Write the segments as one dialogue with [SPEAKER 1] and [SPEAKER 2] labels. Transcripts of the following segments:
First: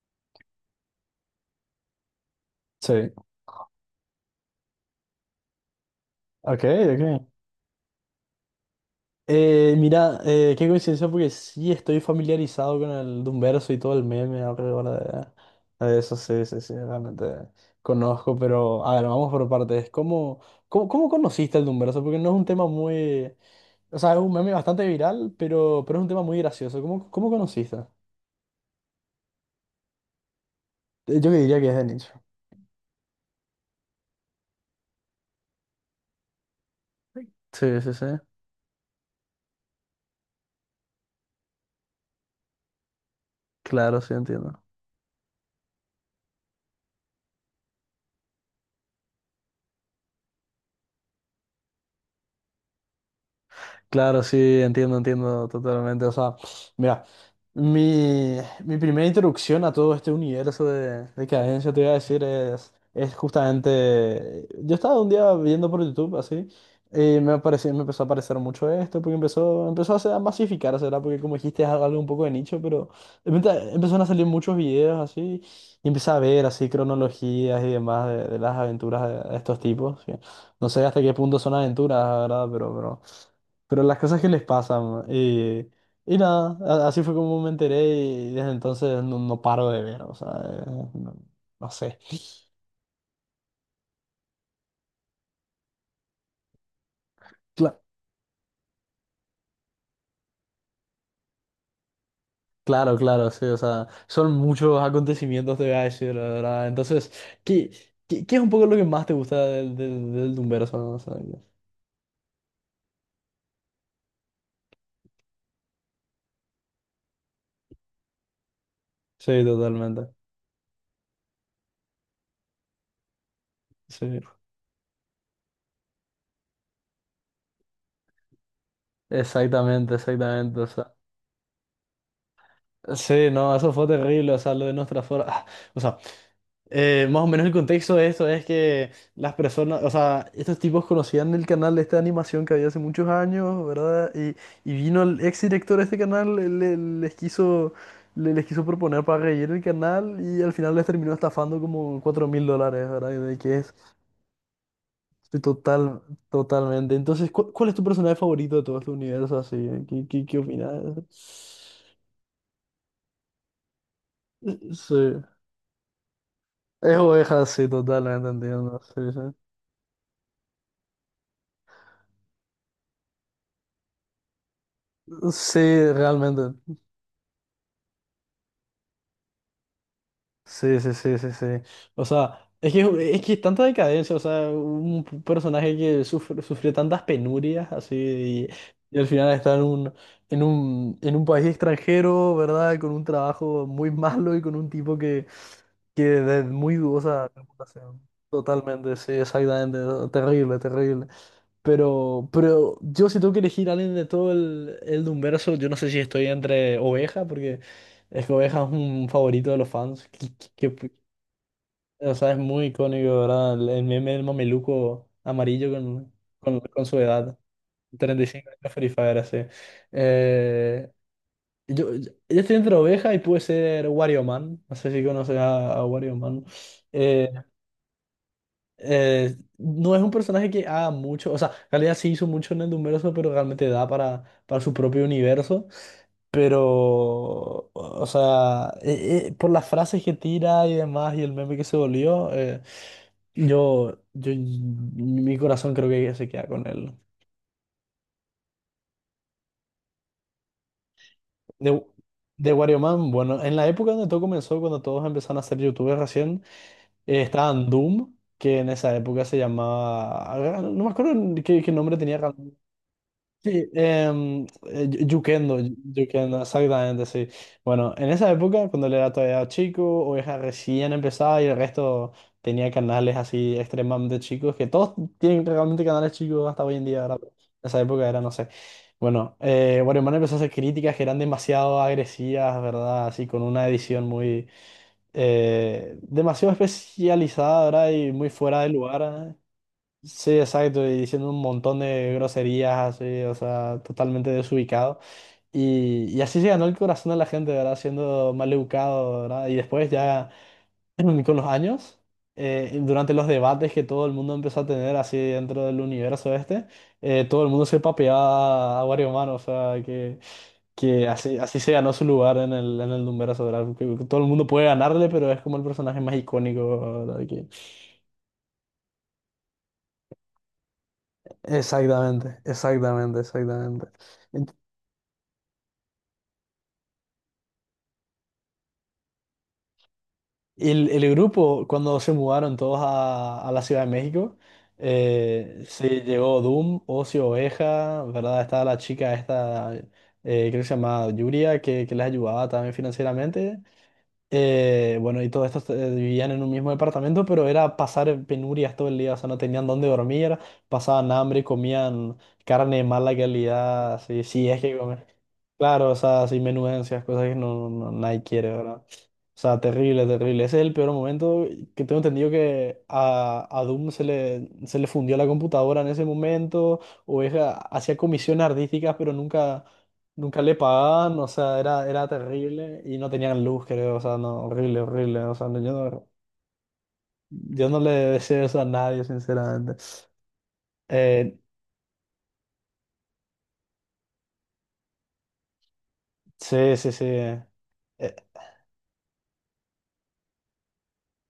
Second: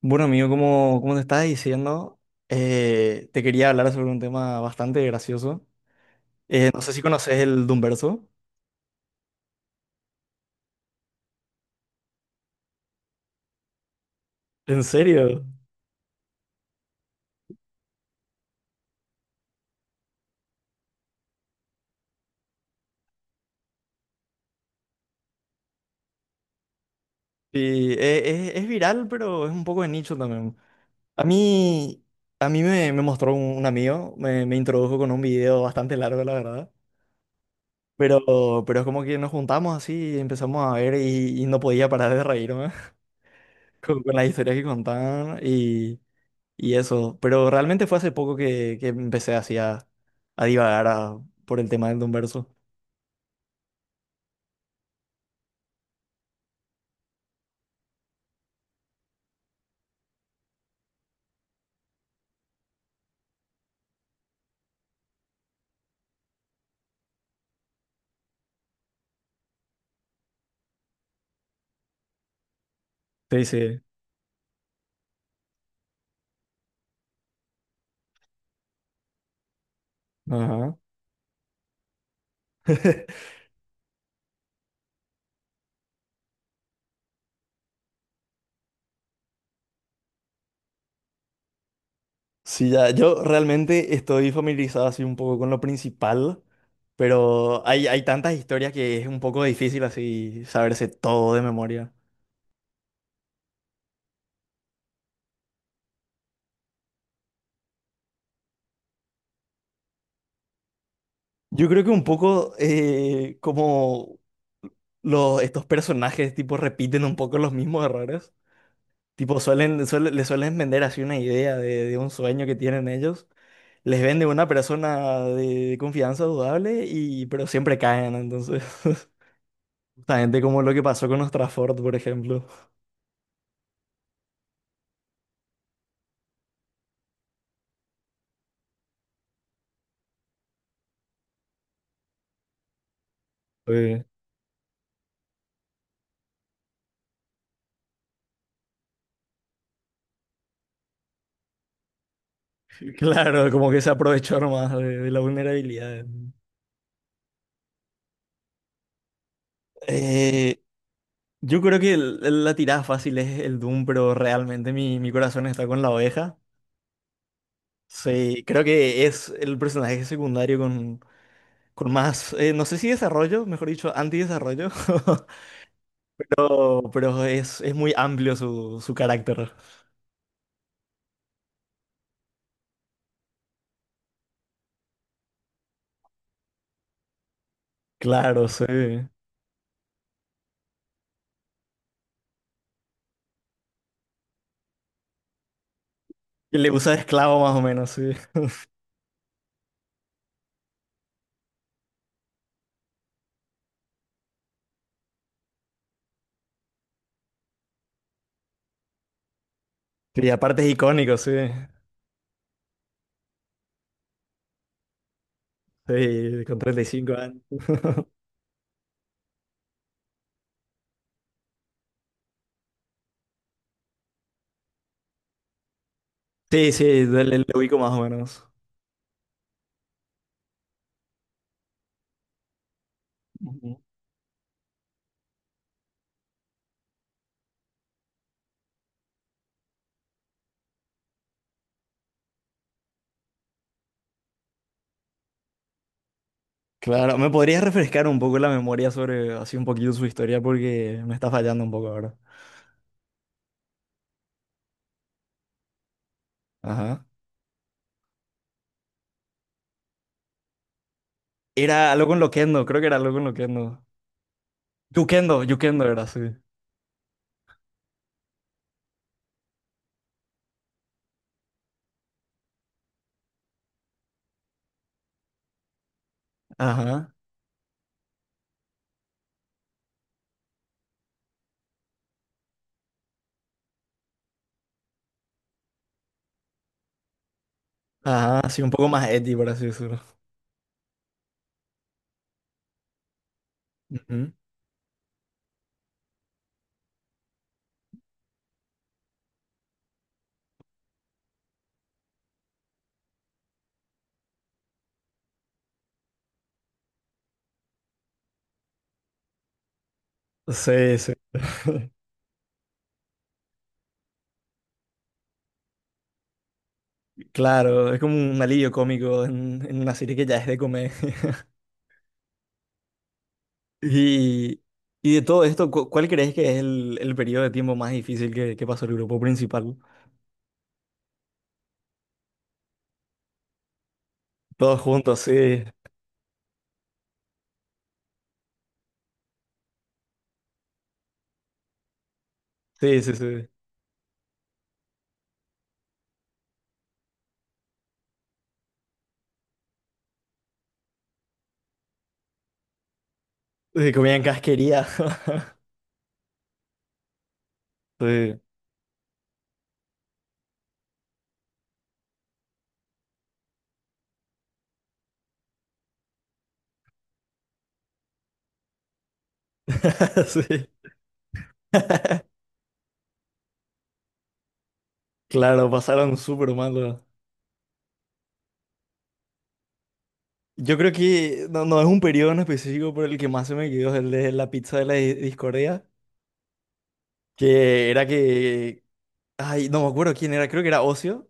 [SPEAKER 1] Bueno, amigo, como te estaba diciendo,
[SPEAKER 2] Sí,
[SPEAKER 1] te quería hablar sobre un tema bastante gracioso.
[SPEAKER 2] ok,
[SPEAKER 1] No sé si
[SPEAKER 2] ok.
[SPEAKER 1] conoces el Doomverso.
[SPEAKER 2] Mira, qué coincidencia porque sí estoy familiarizado con el Doomverso y todo el meme
[SPEAKER 1] ¿En
[SPEAKER 2] alrededor
[SPEAKER 1] serio?
[SPEAKER 2] de eso, sí, realmente conozco, pero a ver, vamos por partes. ¿ cómo conociste el Doomverso? Porque no es un tema muy, o sea, es un meme bastante viral, pero es un tema muy gracioso. ¿ cómo conociste?
[SPEAKER 1] Sí, es viral, pero es un poco de nicho también. A
[SPEAKER 2] Yo que diría que es de
[SPEAKER 1] mí,
[SPEAKER 2] nicho.
[SPEAKER 1] a mí me mostró un amigo, me introdujo con un video bastante largo, la verdad.
[SPEAKER 2] Sí, sí, sí.
[SPEAKER 1] Pero, pero es como que nos juntamos así, y empezamos a ver y no podía parar de reírme
[SPEAKER 2] Claro,
[SPEAKER 1] con
[SPEAKER 2] sí,
[SPEAKER 1] las historias que
[SPEAKER 2] entiendo.
[SPEAKER 1] contaban y eso, pero realmente fue hace poco que empecé así a divagar por el tema del Don Verso.
[SPEAKER 2] Claro, sí, entiendo, entiendo totalmente. O sea, mira, mi, mi primera introducción a todo este universo de cadencia, te iba a decir, es justamente. Yo estaba un día viendo por YouTube así, y me apareció, me empezó a aparecer mucho esto, porque empezó, a masificarse, ¿verdad? Porque como dijiste, es algo un poco de nicho, pero de
[SPEAKER 1] Sí,
[SPEAKER 2] repente
[SPEAKER 1] sí.
[SPEAKER 2] empezaron a salir muchos videos así, y empecé a ver así cronologías y demás de las aventuras de estos tipos. Que no
[SPEAKER 1] Ajá.
[SPEAKER 2] sé hasta qué punto son aventuras, ¿verdad? Pero, pero. Pero las cosas que les pasan. Y nada, así fue como me enteré y desde entonces no, no paro de ver, o sea, no, no sé.
[SPEAKER 1] Sí, ya, yo realmente estoy familiarizado así un poco con lo principal, pero
[SPEAKER 2] Cla-
[SPEAKER 1] hay tantas historias que es un poco difícil así saberse todo de memoria.
[SPEAKER 2] claro, claro, sí, o sea, son muchos acontecimientos, te voy a decir, la verdad. Entonces, ¿qué, qué es un poco lo que más te gusta del del Doomverso, no? O sea, que...
[SPEAKER 1] Yo creo que un poco como estos personajes tipo repiten un poco los mismos errores, tipo
[SPEAKER 2] sí, totalmente.
[SPEAKER 1] le suelen vender así una idea de un sueño que tienen ellos. Les
[SPEAKER 2] Sí.
[SPEAKER 1] vende una persona de confianza dudable y pero siempre caen, entonces
[SPEAKER 2] Exactamente,
[SPEAKER 1] justamente
[SPEAKER 2] exactamente,
[SPEAKER 1] como
[SPEAKER 2] o
[SPEAKER 1] lo que
[SPEAKER 2] sea,
[SPEAKER 1] pasó con Ostrafort, por ejemplo.
[SPEAKER 2] sí, no, eso fue terrible, o sea, lo de nuestra forma, o sea, más o menos el contexto de esto es que las personas, o sea, estos tipos conocían el canal de esta animación que había hace muchos años,
[SPEAKER 1] Fue-
[SPEAKER 2] ¿verdad? Y vino el ex director de este canal, les quiso, les quiso proponer para reír el canal y al final les terminó estafando como $4,000, ¿verdad? Y de
[SPEAKER 1] Claro,
[SPEAKER 2] que
[SPEAKER 1] como
[SPEAKER 2] es
[SPEAKER 1] que se aprovechó nomás de la
[SPEAKER 2] total,
[SPEAKER 1] vulnerabilidad.
[SPEAKER 2] totalmente. Entonces, ¿ es tu personaje favorito de todo este universo así? ¿ qué
[SPEAKER 1] Eh,
[SPEAKER 2] opinas?
[SPEAKER 1] yo creo que la tirada fácil es el Doom, pero realmente
[SPEAKER 2] Sí.
[SPEAKER 1] mi corazón está con la oveja.
[SPEAKER 2] Es oveja, sí, totalmente,
[SPEAKER 1] Sí, creo
[SPEAKER 2] entiendo.
[SPEAKER 1] que
[SPEAKER 2] Sí, sí.
[SPEAKER 1] es el personaje secundario con más, no sé si desarrollo, mejor dicho, antidesarrollo,
[SPEAKER 2] Sí, realmente.
[SPEAKER 1] pero es muy amplio su carácter.
[SPEAKER 2] Sí, sí, sí, sí, sí. O sea, es que tanta decadencia, o sea, un personaje que sufrió tantas penurias,
[SPEAKER 1] Claro,
[SPEAKER 2] así,
[SPEAKER 1] sí.
[SPEAKER 2] y al
[SPEAKER 1] Y
[SPEAKER 2] final está en un, en un país extranjero, ¿verdad? Con un trabajo muy malo y con un tipo que de
[SPEAKER 1] le
[SPEAKER 2] muy
[SPEAKER 1] usa de
[SPEAKER 2] dudosa
[SPEAKER 1] esclavo más o menos,
[SPEAKER 2] reputación.
[SPEAKER 1] sí.
[SPEAKER 2] Totalmente, sí, exactamente. No, terrible, terrible. Pero yo si tengo que elegir a alguien de todo el Dunverso, yo no sé si estoy entre Oveja, porque... Es que Oveja es un favorito de los fans.
[SPEAKER 1] Y aparte es icónico, sí.
[SPEAKER 2] O sea, es muy icónico, ¿verdad? El meme del mameluco amarillo con,
[SPEAKER 1] Sí, con treinta y
[SPEAKER 2] con su
[SPEAKER 1] cinco
[SPEAKER 2] edad.
[SPEAKER 1] años.
[SPEAKER 2] 35 años Free Fire, así. Eh, yo estoy entre oveja y puede ser Wario Man. No sé si conoces a Wario Man.
[SPEAKER 1] Sí, sí, le,
[SPEAKER 2] Eh,
[SPEAKER 1] le ubico más o menos.
[SPEAKER 2] no es un personaje que haga mucho, o sea, en realidad sí hizo mucho en el Dumbverso, pero realmente
[SPEAKER 1] Ujú.
[SPEAKER 2] da para su propio universo. Pero, o sea, por las frases que tira y demás y el meme que se volvió, yo, mi corazón creo que se queda con él.
[SPEAKER 1] Claro, ¿me podrías refrescar un poco la memoria sobre así un poquito su historia? Porque me está fallando un
[SPEAKER 2] De,
[SPEAKER 1] poco ahora.
[SPEAKER 2] de Wario Man, bueno, en la época donde todo comenzó, cuando todos empezaron a ser youtubers recién,
[SPEAKER 1] Ajá.
[SPEAKER 2] estaban Doom, que en esa época se llamaba, no me acuerdo qué
[SPEAKER 1] Era
[SPEAKER 2] nombre
[SPEAKER 1] algo
[SPEAKER 2] tenía.
[SPEAKER 1] con Loquendo, creo que era algo con
[SPEAKER 2] Sí,
[SPEAKER 1] Loquendo. Yukendo,
[SPEAKER 2] Yukendo,
[SPEAKER 1] Yukendo era, sí.
[SPEAKER 2] Yukendo, exactamente, sí. Bueno, en esa época, cuando él era todavía chico, Oveja recién empezaba y el resto tenía canales así extremadamente chicos, que todos tienen realmente canales chicos hasta hoy en día,
[SPEAKER 1] Ajá.
[SPEAKER 2] ¿verdad? Pero en esa época era, no sé. Bueno, Guarimán empezó a hacer críticas que eran demasiado agresivas, ¿verdad? Así con una edición muy... demasiado especializada, ¿verdad? Y muy
[SPEAKER 1] Ajá, así
[SPEAKER 2] fuera
[SPEAKER 1] un
[SPEAKER 2] de
[SPEAKER 1] poco
[SPEAKER 2] lugar.
[SPEAKER 1] más edgy,
[SPEAKER 2] ¿Eh?
[SPEAKER 1] por así decirlo.
[SPEAKER 2] Sí, exacto, y diciendo un montón de groserías así, o sea, totalmente
[SPEAKER 1] Ujú.
[SPEAKER 2] desubicado. Y así se ganó el corazón de la gente, ¿verdad? Siendo mal educado, ¿verdad? Y después ya con los años, durante los debates que todo el mundo empezó a tener así dentro del universo este, todo el mundo se papeaba a Wario Man, o sea,
[SPEAKER 1] Sí,
[SPEAKER 2] que
[SPEAKER 1] sí.
[SPEAKER 2] así, así se ganó su lugar en el Dunverso, ¿verdad? Que todo el mundo puede ganarle, pero es como el personaje más icónico, ¿verdad? Que...
[SPEAKER 1] Claro, es como un alivio cómico en, una serie que ya es de comedia.
[SPEAKER 2] Exactamente, exactamente, exactamente.
[SPEAKER 1] Y, y de todo esto, ¿cuál crees que es el periodo de tiempo más difícil que pasó el grupo principal?
[SPEAKER 2] Y el grupo, cuando se mudaron todos a la Ciudad de México,
[SPEAKER 1] Todos juntos, sí,
[SPEAKER 2] sí, llegó Doom, Ocio Oveja, ¿verdad? Estaba la chica esta, creo que se llamaba Yuria, que les ayudaba también
[SPEAKER 1] sí, sí, sí.
[SPEAKER 2] financieramente. Bueno, y todos estos vivían en un mismo departamento, pero era pasar penurias todo el día, o sea, no tenían dónde dormir, pasaban hambre, comían carne de mala
[SPEAKER 1] Sí,
[SPEAKER 2] calidad,
[SPEAKER 1] comían
[SPEAKER 2] sí, sí, es que
[SPEAKER 1] casquería.
[SPEAKER 2] comer. Claro, o sea, así menudencias, cosas que no, nadie
[SPEAKER 1] Sí.
[SPEAKER 2] quiere, ¿verdad? O sea, terrible, terrible. Ese es el peor momento que tengo entendido que a Doom se se le fundió la computadora en ese momento, o es, hacía comisiones artísticas, pero nunca... nunca le
[SPEAKER 1] Sí.
[SPEAKER 2] pagaban, o sea, era terrible y no tenían luz, creo, o sea, no, horrible, horrible, o sea, no,
[SPEAKER 1] Claro,
[SPEAKER 2] yo no,
[SPEAKER 1] pasaron súper mal.
[SPEAKER 2] yo no le deseo eso a nadie, sinceramente.
[SPEAKER 1] Yo creo
[SPEAKER 2] Eh,
[SPEAKER 1] que no, no es un periodo en específico, pero el que más se me quedó es el de la pizza de la discordia,
[SPEAKER 2] sí, sí, sí,
[SPEAKER 1] que era que, ay, no me acuerdo quién era, creo que era Ocio,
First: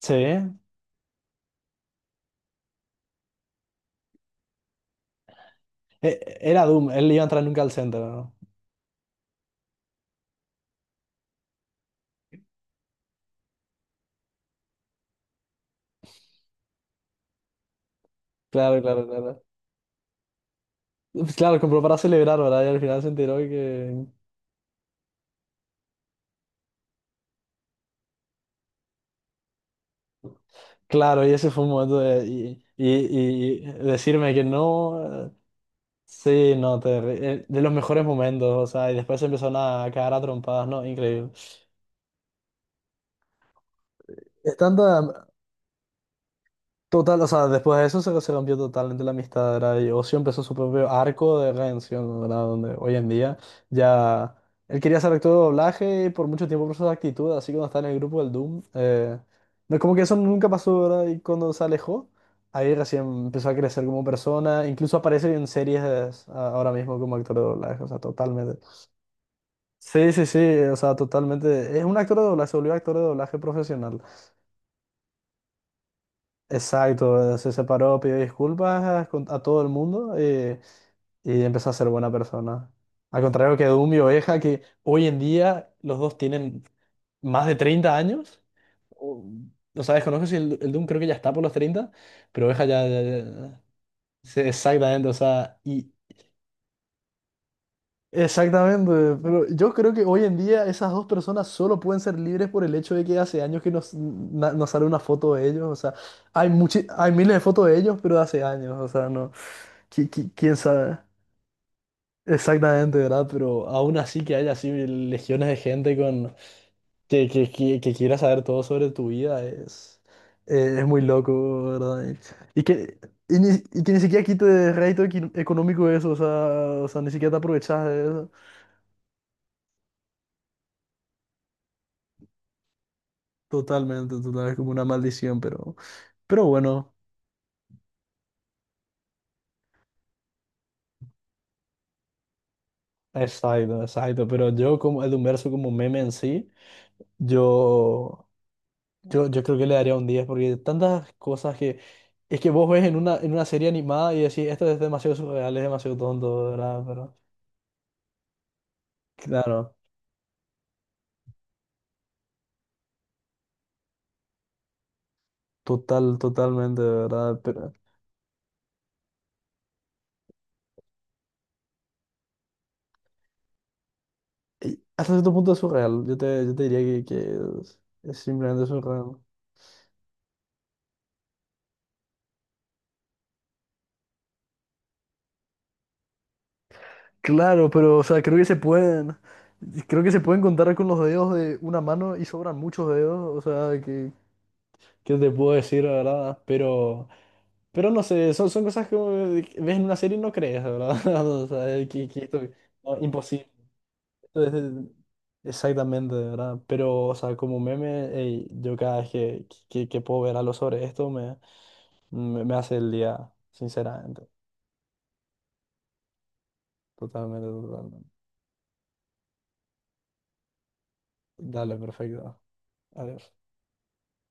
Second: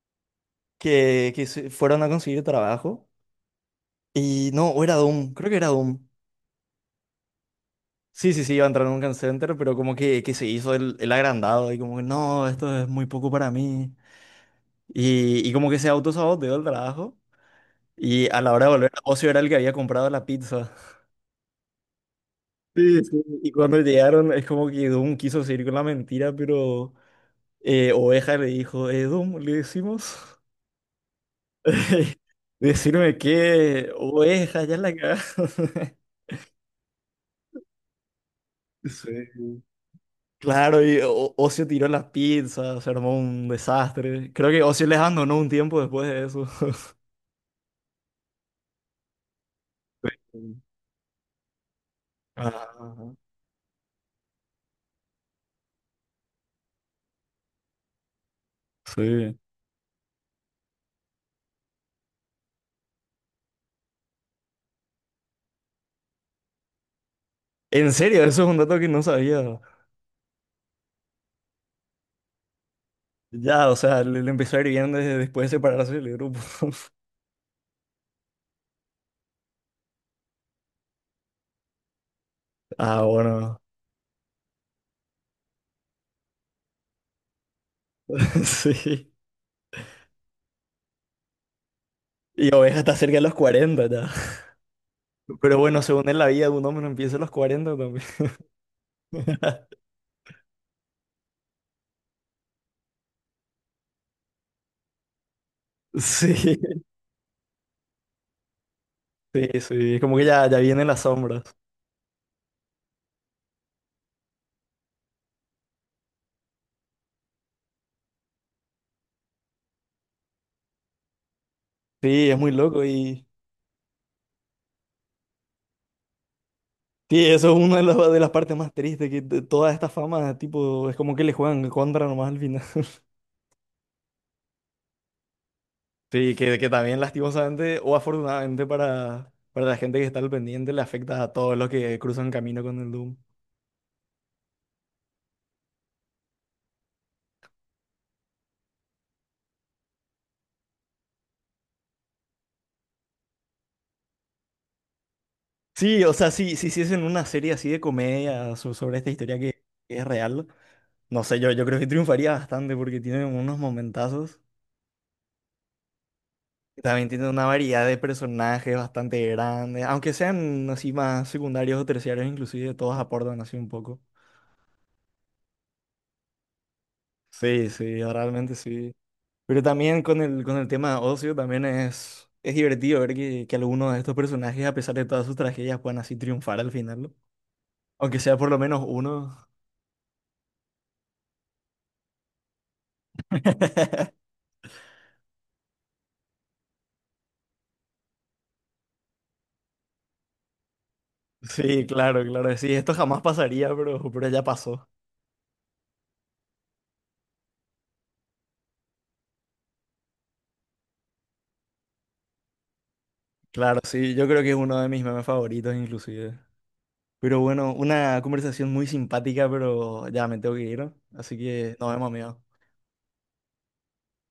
[SPEAKER 2] sí,
[SPEAKER 1] que se fueron a conseguir trabajo. Y no, o era Doom, creo que era Doom.
[SPEAKER 2] era Doom, él iba a entrar nunca al centro,
[SPEAKER 1] Sí,
[SPEAKER 2] ¿no?
[SPEAKER 1] sí, sí, iba a entrar en un call center, pero como que se hizo el agrandado y como que no, esto es muy poco para mí. Y como que se autosaboteó el trabajo. Y a la hora de
[SPEAKER 2] Claro,
[SPEAKER 1] volver,
[SPEAKER 2] claro,
[SPEAKER 1] Ocio era
[SPEAKER 2] claro.
[SPEAKER 1] el que había comprado la pizza.
[SPEAKER 2] Pues claro, compró para celebrar, ¿verdad? Y al final
[SPEAKER 1] Sí,
[SPEAKER 2] se
[SPEAKER 1] sí.
[SPEAKER 2] enteró
[SPEAKER 1] Y cuando
[SPEAKER 2] que,
[SPEAKER 1] llegaron, es como que Doom quiso seguir con la mentira, pero Oveja le dijo, Doom, le decimos,
[SPEAKER 2] claro, y ese fue un momento de,
[SPEAKER 1] decirme
[SPEAKER 2] y
[SPEAKER 1] que
[SPEAKER 2] decirme que
[SPEAKER 1] Oveja, ya la
[SPEAKER 2] no,
[SPEAKER 1] cagaste.
[SPEAKER 2] sí, no, de los mejores momentos, o sea, y
[SPEAKER 1] Sí.
[SPEAKER 2] después se empezaron a cagar a trompadas,
[SPEAKER 1] Claro,
[SPEAKER 2] ¿no?
[SPEAKER 1] y
[SPEAKER 2] Increíble.
[SPEAKER 1] Ocio tiró las pizzas, se armó un desastre. Creo que
[SPEAKER 2] Estando
[SPEAKER 1] Ocio les abandonó un tiempo después de eso.
[SPEAKER 2] total, o sea, después de eso se, se rompió totalmente la amistad, ¿verdad? Y Ocio empezó su
[SPEAKER 1] Sí.
[SPEAKER 2] propio arco de redención, ¿verdad?
[SPEAKER 1] Ajá.
[SPEAKER 2] Donde hoy en
[SPEAKER 1] Ajá.
[SPEAKER 2] día ya él quería ser actor de doblaje y por mucho tiempo por su actitud, así que cuando estaba en el grupo del Doom,
[SPEAKER 1] Sí.
[SPEAKER 2] no, como que eso nunca pasó, ¿verdad? Y cuando se alejó, ahí recién empezó a crecer como persona, incluso aparece en series ahora mismo como actor de doblaje, o
[SPEAKER 1] En
[SPEAKER 2] sea,
[SPEAKER 1] serio, eso es un
[SPEAKER 2] totalmente.
[SPEAKER 1] dato que no sabía.
[SPEAKER 2] Sí, sí, sí, o sea, totalmente. Es un actor de doblaje, se volvió actor de doblaje
[SPEAKER 1] Ya, o
[SPEAKER 2] profesional.
[SPEAKER 1] sea, le empezó a ir bien desde después de separarse del grupo.
[SPEAKER 2] Exacto, se separó, pidió disculpas a todo el mundo, y empezó a ser buena persona.
[SPEAKER 1] Ah,
[SPEAKER 2] Al contrario
[SPEAKER 1] bueno.
[SPEAKER 2] que Doom y Oveja, que hoy en día los dos tienen más de 30 años.
[SPEAKER 1] Sí.
[SPEAKER 2] O, o sea, desconozco si el, el Doom creo que ya está por los 30, pero
[SPEAKER 1] Y
[SPEAKER 2] Oveja
[SPEAKER 1] Oveja
[SPEAKER 2] ya,
[SPEAKER 1] está cerca de los
[SPEAKER 2] ya...
[SPEAKER 1] 40 ya.
[SPEAKER 2] sí, exactamente, o
[SPEAKER 1] Pero
[SPEAKER 2] sea,
[SPEAKER 1] bueno,
[SPEAKER 2] y...
[SPEAKER 1] según en la vida de un hombre no empieza a los 40 también.
[SPEAKER 2] Exactamente, pero yo creo que hoy en día esas dos personas solo pueden ser libres por el hecho de que hace años que nos, nos sale una foto de ellos, o sea,
[SPEAKER 1] Sí,
[SPEAKER 2] hay miles de fotos de ellos, pero de hace años, o sea, no.
[SPEAKER 1] sí, sí. Es como que ya,
[SPEAKER 2] Quién
[SPEAKER 1] ya viene en
[SPEAKER 2] sabe
[SPEAKER 1] las sombras.
[SPEAKER 2] exactamente, ¿verdad? Pero aún así que haya así legiones de gente con que, que quiera saber todo sobre tu vida es muy loco, ¿verdad?
[SPEAKER 1] Sí, es muy
[SPEAKER 2] Y
[SPEAKER 1] loco
[SPEAKER 2] que,
[SPEAKER 1] y...
[SPEAKER 2] y que ni siquiera quite económico eso, o sea, ni
[SPEAKER 1] Sí,
[SPEAKER 2] siquiera te
[SPEAKER 1] eso es una de
[SPEAKER 2] aprovechas
[SPEAKER 1] las,
[SPEAKER 2] de
[SPEAKER 1] de las
[SPEAKER 2] eso.
[SPEAKER 1] partes más tristes, que de toda esta fama, tipo, es como que le juegan en contra nomás al final.
[SPEAKER 2] Totalmente, total, es como una maldición,
[SPEAKER 1] Sí,
[SPEAKER 2] pero
[SPEAKER 1] que
[SPEAKER 2] bueno.
[SPEAKER 1] también lastimosamente o afortunadamente para la gente que está al pendiente le afecta a todos los que cruzan camino con el Doom.
[SPEAKER 2] Exacto, exacto, pero yo como el Humberso como meme en sí, yo... Yo creo que le daría un 10 porque tantas cosas que... Es que vos ves en una serie animada y decís, esto es demasiado surreal, es demasiado
[SPEAKER 1] Sí, o sea,
[SPEAKER 2] tonto,
[SPEAKER 1] si
[SPEAKER 2] ¿verdad?
[SPEAKER 1] hiciesen
[SPEAKER 2] Pero
[SPEAKER 1] una serie así de comedia sobre esta historia que,
[SPEAKER 2] claro,
[SPEAKER 1] que es real, no sé, yo creo que triunfaría bastante porque tiene unos momentazos.
[SPEAKER 2] total, totalmente,
[SPEAKER 1] Y También tiene
[SPEAKER 2] ¿verdad?
[SPEAKER 1] una
[SPEAKER 2] Pero
[SPEAKER 1] variedad de personajes bastante grande, aunque sean así más secundarios o terciarios, inclusive todos aportan así un poco.
[SPEAKER 2] hasta cierto punto es surreal. Yo te diría que
[SPEAKER 1] Sí, sí,
[SPEAKER 2] es
[SPEAKER 1] realmente
[SPEAKER 2] simplemente
[SPEAKER 1] sí.
[SPEAKER 2] surreal.
[SPEAKER 1] Pero también con el, tema de ocio, también es divertido ver que algunos de estos personajes, a pesar de todas sus tragedias, puedan así triunfar al final, ¿no?
[SPEAKER 2] Claro, pero o
[SPEAKER 1] Aunque
[SPEAKER 2] sea,
[SPEAKER 1] sea
[SPEAKER 2] creo que
[SPEAKER 1] por
[SPEAKER 2] se
[SPEAKER 1] lo menos
[SPEAKER 2] pueden...
[SPEAKER 1] uno.
[SPEAKER 2] Creo que se pueden contar con los dedos de una mano y sobran muchos dedos, o sea, que te puedo decir, la ¿verdad? Pero no sé, son, son cosas que ves en una serie y no crees, ¿verdad? O sea,
[SPEAKER 1] Sí,
[SPEAKER 2] que
[SPEAKER 1] claro,
[SPEAKER 2] esto
[SPEAKER 1] claro, sí, esto
[SPEAKER 2] no,
[SPEAKER 1] jamás
[SPEAKER 2] imposible.
[SPEAKER 1] pasaría, pero, ya
[SPEAKER 2] Esto es,
[SPEAKER 1] pasó.
[SPEAKER 2] exactamente, ¿verdad? Pero, o sea, como meme, ey, yo cada vez que, que puedo ver algo sobre esto, me hace el día,
[SPEAKER 1] Claro, sí,
[SPEAKER 2] sinceramente.
[SPEAKER 1] yo creo que es uno de mis memes favoritos inclusive. Pero
[SPEAKER 2] Totalmente,
[SPEAKER 1] bueno,
[SPEAKER 2] totalmente.
[SPEAKER 1] una conversación muy simpática, pero ya me tengo que ir, ¿no? Así que
[SPEAKER 2] Dale,
[SPEAKER 1] nos vemos,
[SPEAKER 2] perfecto.
[SPEAKER 1] amigos.
[SPEAKER 2] Adiós.